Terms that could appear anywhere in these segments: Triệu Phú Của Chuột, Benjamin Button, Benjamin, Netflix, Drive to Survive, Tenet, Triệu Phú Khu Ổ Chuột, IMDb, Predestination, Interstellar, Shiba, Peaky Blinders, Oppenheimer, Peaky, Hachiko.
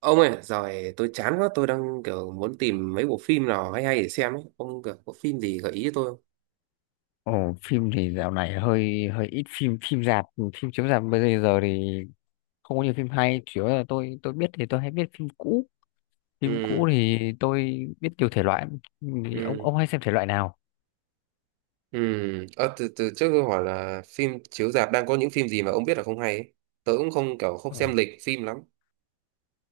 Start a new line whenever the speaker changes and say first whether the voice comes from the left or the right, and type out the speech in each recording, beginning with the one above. right: Ông ơi rồi tôi chán quá tôi đang kiểu muốn tìm mấy bộ phim nào hay hay để xem ấy, ông kiểu có phim gì gợi ý cho tôi không?
left: Ồ, phim thì dạo này hơi hơi ít phim phim rạp, phim chiếu rạp bây giờ thì không có nhiều phim hay, chủ yếu là tôi biết thì tôi hay biết phim cũ. Phim
right: Ừ,
left: cũ thì tôi biết nhiều thể loại, thì ông
right: ừ,
left: ông hay xem thể loại nào?
right: ừ. Ờ, từ từ trước tôi hỏi là phim chiếu rạp đang có những phim gì mà ông biết là không hay ấy. Tớ cũng không kiểu không
left: Ờ,
right: xem lịch phim lắm.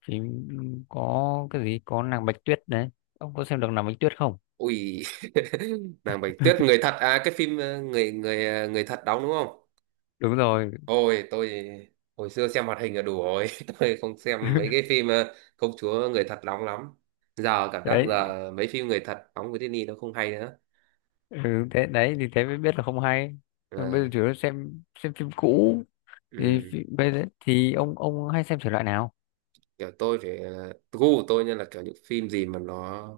left: phim có cái gì có nàng Bạch Tuyết đấy, ông có xem được nàng Bạch Tuyết không?
right: Ui, nàng Bạch Tuyết người thật à? Cái phim người người ờ, người thật đóng đúng không?
left: Đúng rồi.
right: Ôi tôi hồi xưa xem hoạt hình là đủ rồi, tôi không xem mấy cái phim công chúa người thật đóng lắm. Giờ cảm giác
left: Đấy,
right: là mấy phim người thật đóng với Disney nó không hay.
left: ừ, thế đấy thì thế mới biết là không hay. Còn bây
right: À,
left: giờ chủ yếu là xem phim cũ thì
right: ừ.
left: bây giờ thì ông hay xem thể loại nào?
right: Kiểu tôi thì gu của tôi nha là kiểu những phim gì mà nó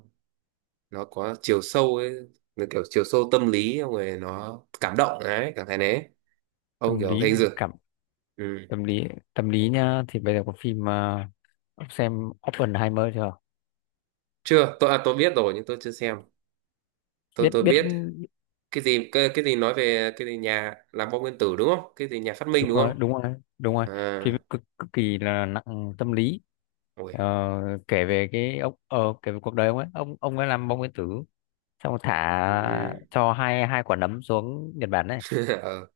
right: nó có chiều sâu ấy, là kiểu chiều sâu tâm lý, xong rồi nó cảm động đấy, cảm thấy đấy. Ông
left: Tâm
right: kiểu
left: lý,
right: hình dự.
left: cảm,
right: Ừ.
left: tâm lý. Tâm lý nhá thì bây giờ có phim ông xem Oppenheimer chưa?
right: Chưa, tôi tôi biết rồi nhưng tôi chưa xem. tôi
left: biết
right: tôi
left: biết
right: biết cái gì cái gì nói về cái gì nhà làm bom nguyên tử đúng không, cái gì nhà phát minh
left: Đúng
right: đúng
left: rồi,
right: không?
left: đúng rồi, đúng rồi.
right: À.
left: Phim cực cực kỳ là nặng tâm lý.
right: Ôi.
left: Ờ, kể về cái ông, kể về cuộc đời ông ấy, ông ấy làm bom nguyên tử, xong rồi
right: Ừ.
left: thả cho hai hai quả nấm xuống Nhật Bản này.
right: Ờ.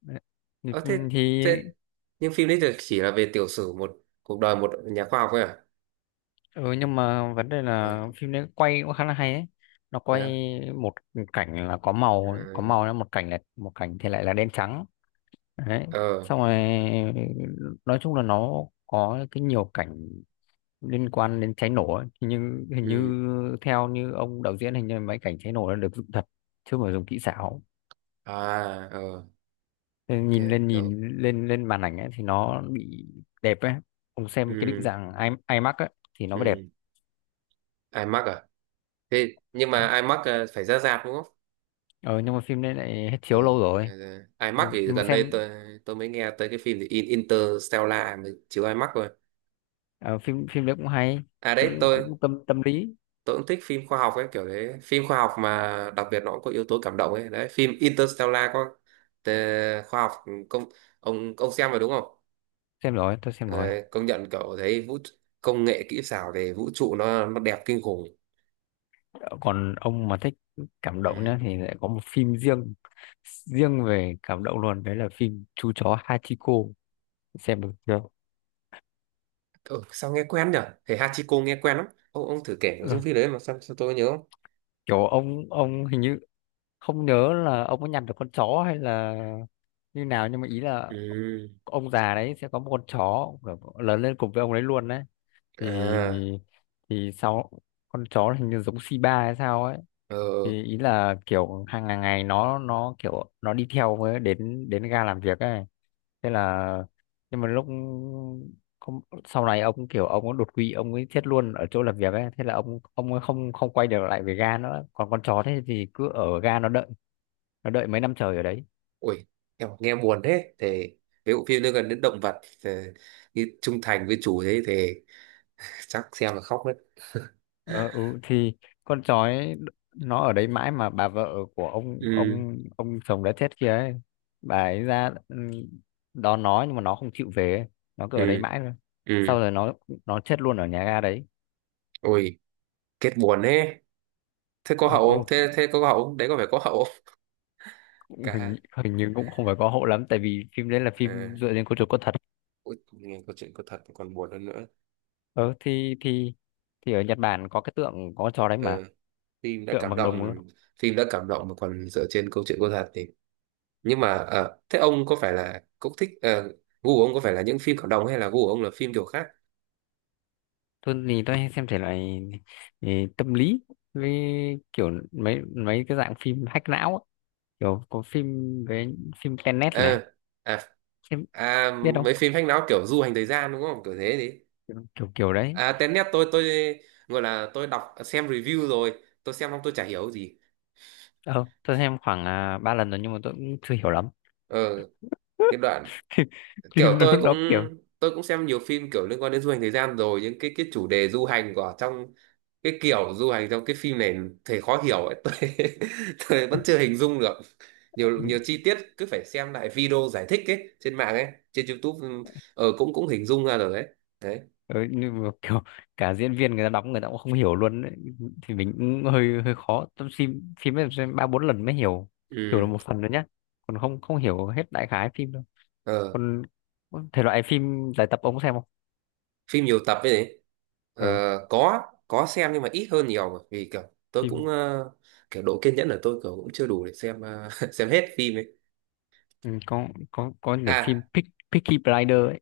left: Đấy. thì,
right: Ờ, thế,
left: thì
right: thế nhưng phim đấy thì chỉ là về tiểu sử một, cuộc đời một nhà khoa học thôi à?
left: ừ, nhưng mà vấn đề
right: Ừ.
left: là phim đấy quay cũng khá là hay ấy, nó
right: Thế
left: quay
right: à?
left: một cảnh là có màu, có
right: Ừ.
left: màu là một cảnh, là một cảnh thì lại là đen trắng. Đấy,
right: Ờ.
left: xong rồi nói chung là nó có cái nhiều cảnh liên quan đến cháy nổ ấy. Hình như, hình như
right: Ừ.
left: theo như ông đạo diễn, hình như mấy cảnh cháy nổ nó được dựng thật chứ không phải dùng kỹ xảo.
right: À. Ờ.
left: Thế
right: OK.
left: nhìn lên, nhìn
right: OK.
left: lên lên màn ảnh ấy thì nó bị đẹp ấy. Ông xem cái định
right: Ừ.
left: dạng IMAX ấy thì nó mới đẹp.
right: Ừ. iMac à? Thế nhưng mà iMac phải ra rạp đúng không?
left: Ờ, nhưng mà phim đấy lại hết chiếu
right: Ờ.
left: lâu rồi.
right: iMac
left: Ừ,
right: thì
left: nhưng mà
right: gần đây
left: xem
right: tôi mới nghe tới cái phim thì Interstellar mới chiếu iMac rồi.
left: ờ, phim phim đấy cũng hay,
right: À đấy
left: cũng
right: tôi
left: cũng tâm tâm lý.
right: tôi cũng thích phim khoa học ấy, kiểu đấy phim khoa học mà đặc biệt nó cũng có yếu tố cảm động ấy, đấy phim Interstellar có. ờ, Khoa học công. Ông xem rồi đúng không?
left: Xem rồi, tôi xem rồi.
right: Đấy, công nhận kiểu thấy vũ, công nghệ kỹ xảo về vũ trụ nó đẹp kinh khủng.
left: Còn ông mà thích cảm động
right: Ừ.
left: nhá thì lại có một phim riêng, riêng về cảm động luôn, đấy là phim chú chó Hachiko, xem được chưa?
right: Ừ, sao nghe quen nhỉ. Thầy Hachiko nghe quen lắm. Ông thử kể nội
left: Ừ,
right: dung phim đấy mà sao tôi nhớ không?
left: kiểu ông hình như không nhớ là ông có nhặt được con chó hay là như nào, nhưng mà ý là
right: Ừ.
left: ông già đấy sẽ có một con chó kiểu lớn lên cùng với ông đấy luôn đấy. thì
right: À.
left: thì sau, con chó hình như giống Shiba hay sao ấy,
right: Ờ.
left: thì ý là kiểu hàng ngày ngày nó kiểu nó đi theo với đến đến ga làm việc ấy. Thế là, nhưng mà lúc không, sau này ông kiểu ông có đột quỵ, ông ấy chết luôn ở chỗ làm việc ấy. Thế là ông ấy không không quay được lại về ga nữa, còn con chó thế thì cứ ở ga nó đợi, nó đợi mấy năm trời ở đấy.
right: Ui. Em nghe buồn thế thì, cái bộ phim nó gần đến động vật thì, như trung thành với chủ thế thì chắc xem là khóc đấy.
left: Ờ, ừ, thì con sói nó ở đấy mãi, mà bà vợ của ông,
right: Ừ.
left: ông chồng đã chết kia ấy, bà ấy ra ừ, đón nó nhưng mà nó không chịu về ấy. Nó cứ ở đấy
right: Ừ.
left: mãi thôi, sau
right: Ừ.
left: rồi nó chết luôn ở nhà ga đấy.
right: Ui. Kết buồn thế. Thế có
left: Ờ,
right: hậu không,
left: ừ,
right: thế thế có hậu không đấy, có phải có hậu không?
left: cũng
right: Cả hai.
left: hình, hình như cũng không phải có hộ lắm tại vì phim đấy là phim
right: À.
left: dựa trên câu chuyện có thật.
right: Ui, nghe câu chuyện có thật còn buồn hơn nữa.
left: Ờ, thì thì ở Nhật Bản có cái tượng có con chó đấy
right: Ờ,
left: mà,
right: phim đã
left: tượng
right: cảm
left: bằng đồng luôn.
right: động phim đã cảm động mà còn dựa trên câu chuyện có thật thì. Nhưng mà thế ông có phải là cũng thích gu của ông có phải là những phim cộng đồng hay là gu của ông là phim kiểu khác?
left: Tôi thì tôi hay xem thể loại ừ, tâm lý, với kiểu mấy mấy cái dạng phim hack não ấy, kiểu có phim với phim Tenet này,
right: À. À.
left: em
right: À.
left: biết không?
right: Mấy phim hack não kiểu du hành thời gian đúng không, kiểu thế đi.
left: Kiểu kiểu, kiểu đấy.
right: À Tenet tôi gọi là tôi đọc xem review rồi tôi xem xong tôi chả hiểu gì.
left: Ờ, tôi xem khoảng ba lần rồi nhưng mà tôi cũng chưa hiểu lắm.
right: Ờ. Cái đoạn kiểu
left: Phim nó kiểu
right: tôi cũng xem nhiều phim kiểu liên quan đến du hành thời gian rồi, những cái chủ đề du hành của trong cái kiểu du hành trong cái phim này thì khó hiểu ấy. Tôi vẫn chưa hình dung được. Nhiều nhiều chi tiết cứ phải xem lại video giải thích ấy trên mạng ấy. Trên YouTube. Ừ, cũng cũng hình dung ra rồi đấy. Đấy.
left: ừ, nhưng mà kiểu cả diễn viên người ta đóng người ta cũng không hiểu luôn ấy. Thì mình cũng hơi hơi khó, tôi phim phim ấy xem ba bốn lần mới hiểu, hiểu được
right: Ừ.
left: một phần rồi nhá, còn không không hiểu hết đại khái phim đâu.
right: ờ
left: Còn thể loại phim giải tập ông có xem không?
right: Phim nhiều tập ấy nhỉ? Ờ,
left: Ừ,
right: có. Có xem nhưng mà ít hơn nhiều mà vì kiểu tôi cũng
left: phim
right: kiểu độ kiên nhẫn của tôi kiểu cũng chưa đủ để xem xem hết phim ấy.
left: ừ, có điểm
right: À
left: phim Peaky Blinders ấy.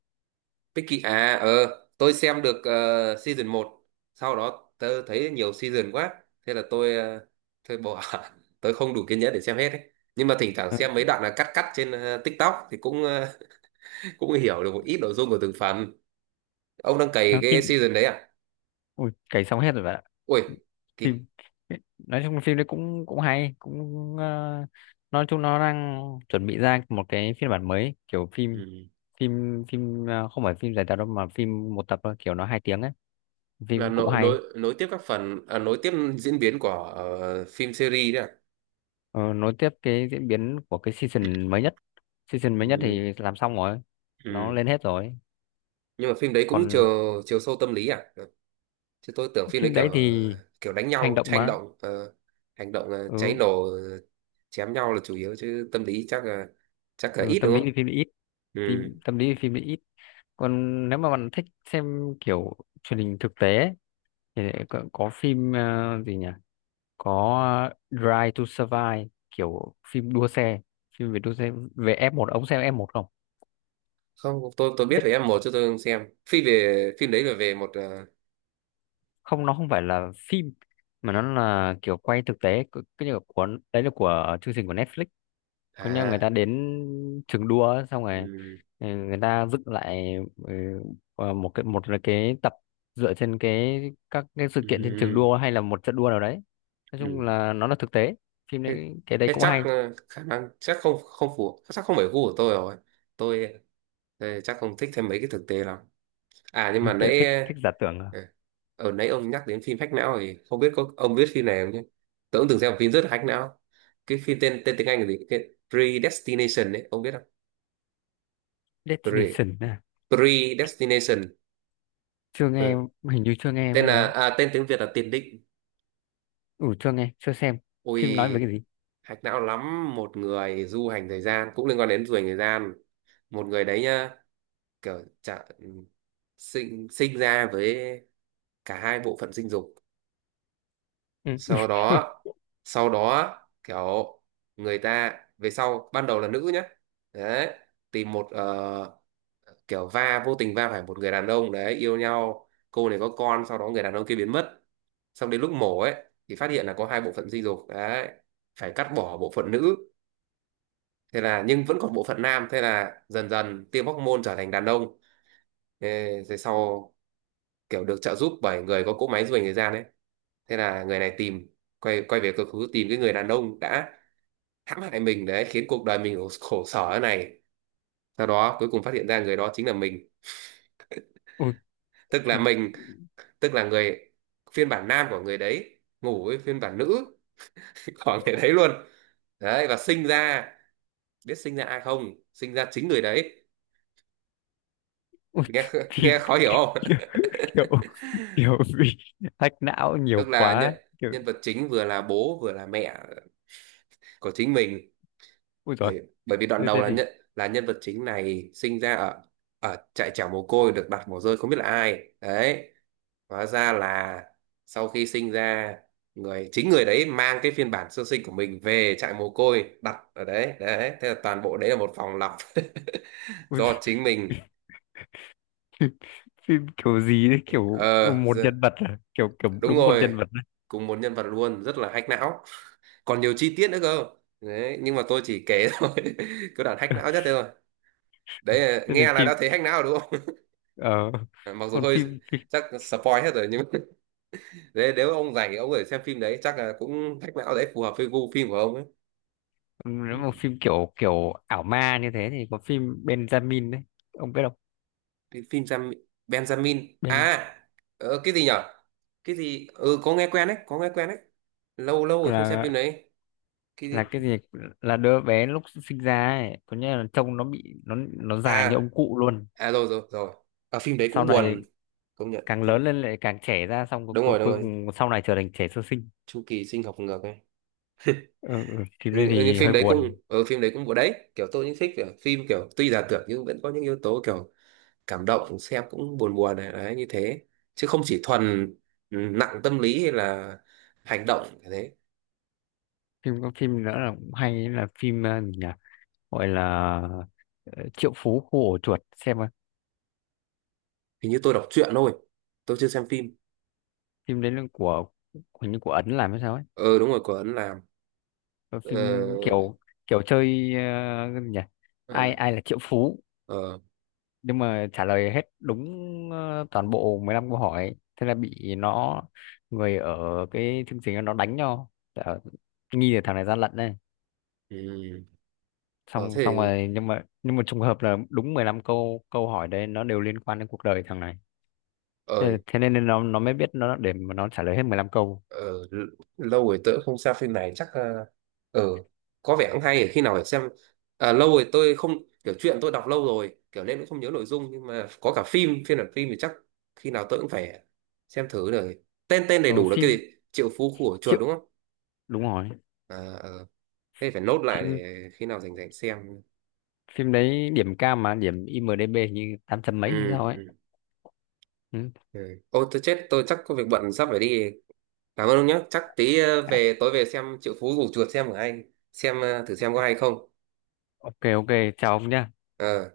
right: Peaky à? Ờ. Tôi xem được season một, sau đó tớ thấy nhiều season quá, thế là tôi bỏ. Tôi không đủ kiên nhẫn để xem hết ấy. Nhưng mà thỉnh thoảng
left: Ừ.
right: xem mấy đoạn là cắt cắt trên TikTok thì cũng cũng hiểu được một ít nội dung của từng phần. Ông đang cày
left: Ờ, phim
right: cái season đấy à?
left: ui, cày xong hết rồi bạn ạ.
right: Ui. Kỳ.
left: Phim nói chung phim đấy cũng cũng hay cũng ờ, nói chung nó đang chuẩn bị ra một cái phiên bản mới kiểu phim,
right: Ừ.
left: phim phim ờ, không phải phim dài tập đâu mà phim một tập thôi, kiểu nó hai tiếng ấy,
right: Là
left: phim cũng
right: nối
left: hay.
right: nối nối tiếp các phần à, nối tiếp diễn biến của phim series đấy à?
left: Ờ, nối tiếp cái diễn biến của cái season mới nhất, season mới nhất
right: Ừ.
left: thì làm xong rồi, nó
right: Ừ.
left: lên hết rồi.
right: Nhưng mà phim đấy cũng
left: Còn
right: chiều chiều sâu tâm lý à? Chứ tôi tưởng phim đấy
left: phim đấy
right: kiểu
left: thì
right: kiểu đánh
left: hành
right: nhau
left: động
right: hành
left: mà
right: động hành động cháy
left: ừ,
right: nổ chém nhau là chủ yếu, chứ tâm lý chắc là
left: ừ,
right: ít
left: tâm
right: đúng
left: lý
right: không?
left: thì phim ít.
right: Ừ.
left: Tâm lý thì phim ít. Còn nếu mà bạn thích xem kiểu truyền hình thực tế ấy, thì có phim ờ, gì nhỉ, có Drive to Survive kiểu phim đua xe, phim về đua xe về F1, ông xem F1 không?
right: Không, tôi biết
left: Biết-
right: về em một chứ tôi không xem phim về phim đấy là về một
left: Không, nó không phải là phim mà nó là kiểu quay thực tế, cái như là của, đấy là của chương trình của Netflix. Có nghĩa người
right: À.
left: ta đến trường đua ấy, xong rồi
right: Ừ.
left: ừ, người ta dựng lại, ừ, ờ, một cái, một là cái tập dựa trên cái các cái sự
right: Ừ.
left: kiện trên trường đua hay là một trận đua nào đấy. Nói chung
right: Ừ.
left: là nó là thực tế, phim
right: thế,
left: đấy, cái đấy
right: thế
left: cũng
right: chắc
left: hay.
right: khả năng chắc không không phù, chắc không phải gu của tôi rồi. Tôi, chắc không thích thêm mấy cái thực tế lắm. À nhưng mà
left: Tôi
right: nãy
left: thích
right: à,
left: thích giả tưởng à.
right: ở nãy ông nhắc đến phim hack não thì không biết ông biết phim này không chứ. Tôi cũng từng xem một phim rất là hack não. Cái phim tên tên tiếng Anh là gì cái Predestination ấy ông biết không? Pre
left: Destination à.
right: Predestination.
left: Chưa nghe,
right: Ờ.
left: hình như chưa nghe bao giờ.
right: Tên tiếng Việt là tiền định.
left: Ừ, chưa nghe chưa xem, phim nói về cái
right: Ui.
left: gì?
right: Hack não lắm, một người du hành thời gian cũng liên quan đến du hành thời gian. Một người đấy nhá, kiểu sinh sinh ra với cả hai bộ phận sinh dục.
left: Ừ.
right: Sau đó, sau đó kiểu người ta về sau ban đầu là nữ nhá. Đấy, tìm một kiểu vô tình va phải một người đàn ông đấy, yêu nhau, cô này có con, sau đó người đàn ông kia biến mất. Xong đến lúc mổ ấy thì phát hiện là có hai bộ phận sinh dục đấy. Phải cắt bỏ bộ phận nữ. Thế là nhưng vẫn còn bộ phận nam, thế là dần dần tiêm hóc môn trở thành đàn ông. Ê, thế sau kiểu được trợ giúp bởi người có cỗ máy du hành thời gian ấy. Thế là người này tìm, quay quay về quá khứ tìm cái người đàn ông đã hãm hại mình đấy, khiến cuộc đời mình khổ sở thế này. Sau đó cuối cùng phát hiện ra người đó chính là mình.
left: Ôi,
right: tức là
left: phim
right: mình tức là người phiên bản nam của người đấy ngủ với phiên bản nữ. Của người đấy luôn. Đấy và sinh ra, biết sinh ra ai không, sinh ra chính người đấy.
left: ôi,
right: Nghe
left: phim
right: nghe khó hiểu
left: kiểu,
right: không?
left: kiểu kiểu bị hack não
right: Tức
left: nhiều
right: là nhân
left: quá kiểu.
right: nhân vật chính vừa là bố vừa là mẹ của chính mình.
left: Ui, thế
right: Bởi bởi vì đoạn đầu
left: thế
right: là
left: thì
right: nhận, là nhân vật chính này sinh ra ở ở trại chảo mồ côi, được đặt mồ rơi không biết là ai đấy. Hóa ra là sau khi sinh ra, chính người đấy mang cái phiên bản sơ sinh của mình về trại mồ côi đặt ở đấy, đấy thế là toàn bộ đấy là một phòng lọc.
left: ui,
right: Do chính mình.
left: phim, phim kiểu gì đấy kiểu
right: ờ
left: một
right: giờ-
left: nhân vật à, kiểu kiểu
right: Đúng
left: đúng một
right: rồi.
left: nhân vật đấy.
right: Cùng một nhân vật luôn rất là hack não. Còn nhiều chi tiết nữa cơ. Đấy nhưng mà tôi chỉ kể thôi. Cái đoạn hack não nhất thế thôi. Đấy
left: Thế nên
right: nghe là
left: phim
right: đã thấy hack não rồi đúng không?
left: ờ,
right: Ờ, mặc dù
left: còn
right: hơi,
left: phim,
right: chắc spoil hết rồi nhưng mà, đấy, nếu ông rảnh thì ông có thể xem phim đấy chắc là cũng thách não đấy, phù hợp với gu phim của ông ấy.
left: nếu mà phim kiểu kiểu ảo ma như thế thì có phim Benjamin đấy, ông biết không?
right: Cái phim Benjamin
left: Ben
right: à? Ờ, cái gì nhở. Cái gì. Ừ có nghe quen đấy, có nghe quen đấy. Lâu lâu rồi không xem phim
left: là
right: đấy. Cái
left: là
right: gì.
left: cái gì, là đứa bé lúc sinh ra ấy có nghĩa là trông nó bị, nó già như
right: À.
left: ông cụ luôn,
right: À, rồi rồi rồi. Ở phim đấy
left: sau
right: cũng
left: này
right: buồn. Công nhận
left: càng lớn
right: phim.
left: lên lại càng trẻ ra, xong
right: Đúng rồi, đúng
left: cuối
right: rồi.
left: cùng sau này trở thành trẻ sơ sinh.
right: Chu kỳ sinh học ngược ấy.
left: Ừ, ừ, phim
right: Ừ,
left: đây
right: nhưng
left: thì
right: phim
left: hơi
right: đấy cũng,
left: buồn.
right: ở phim đấy cũng buồn đấy, kiểu tôi cũng thích kiểu phim kiểu tuy là tưởng nhưng vẫn có những yếu tố kiểu cảm động, xem cũng buồn buồn này đấy như thế. Chứ không chỉ thuần, ừ, nặng tâm lý hay là hành động như thế.
left: Phim có phim nữa là cũng hay là phim ờ, gì nhỉ, gọi là ờ, Triệu Phú Khu Ổ Chuột xem coi.
right: Hình như tôi đọc truyện thôi, tôi chưa xem phim.
left: Phim đấy là của, hình như của Ấn làm hay sao ấy.
right: Ờ đúng rồi, của Ấn làm.
left: Ờ, phim
right: Ờ.
left: kiểu kiểu chơi ờ, cái gì nhỉ,
right: Ờ.
left: ai ai là Triệu Phú,
right: Ờ.
left: nhưng mà trả lời hết đúng ờ, toàn bộ 15 câu hỏi. Thế là bị nó, người ở cái chương trình đó nó đánh nhau. Ờ, nghi là thằng này gian lận đây,
right: Ừ. Ờ
left: xong
right: thế thì.
left: xong rồi nhưng mà trùng hợp là đúng 15 câu câu hỏi đấy nó đều liên quan đến cuộc đời thằng này.
right: Ờ.
left: Thế nên nó mới biết nó để mà nó trả lời hết 15 câu.
right: Ờ, lâu rồi tớ không xem phim này chắc. Ờ, ờ, có vẻ cũng hay, khi nào phải xem. À, lâu rồi tôi không, kiểu chuyện tôi đọc lâu rồi kiểu nên cũng không nhớ nội dung, nhưng mà có cả phim phiên bản phim thì chắc khi nào tôi cũng phải xem thử rồi. Tên tên đầy
left: Ờ,
right: đủ là cái
left: phim
right: gì, Triệu Phú Của Chuột
left: triệu,
right: đúng không?
left: đúng rồi.
right: À, ờ, thế phải nốt lại
left: phim
right: để khi nào rảnh rảnh xem.
left: phim đấy điểm cao mà, điểm IMDb như 800 mấy hay
right: Ừ,
left: sao ấy.
right: ừ,
left: Ừ.
right: ừ. Ô tôi chết, tôi chắc có việc bận sắp phải đi. Cảm ơn ông nhé, chắc tí
left: À,
right: về tối về xem Triệu Phú Của Chuột xem của anh, xem thử xem có hay không.
left: ok ok, chào ông nhá.
right: Ờ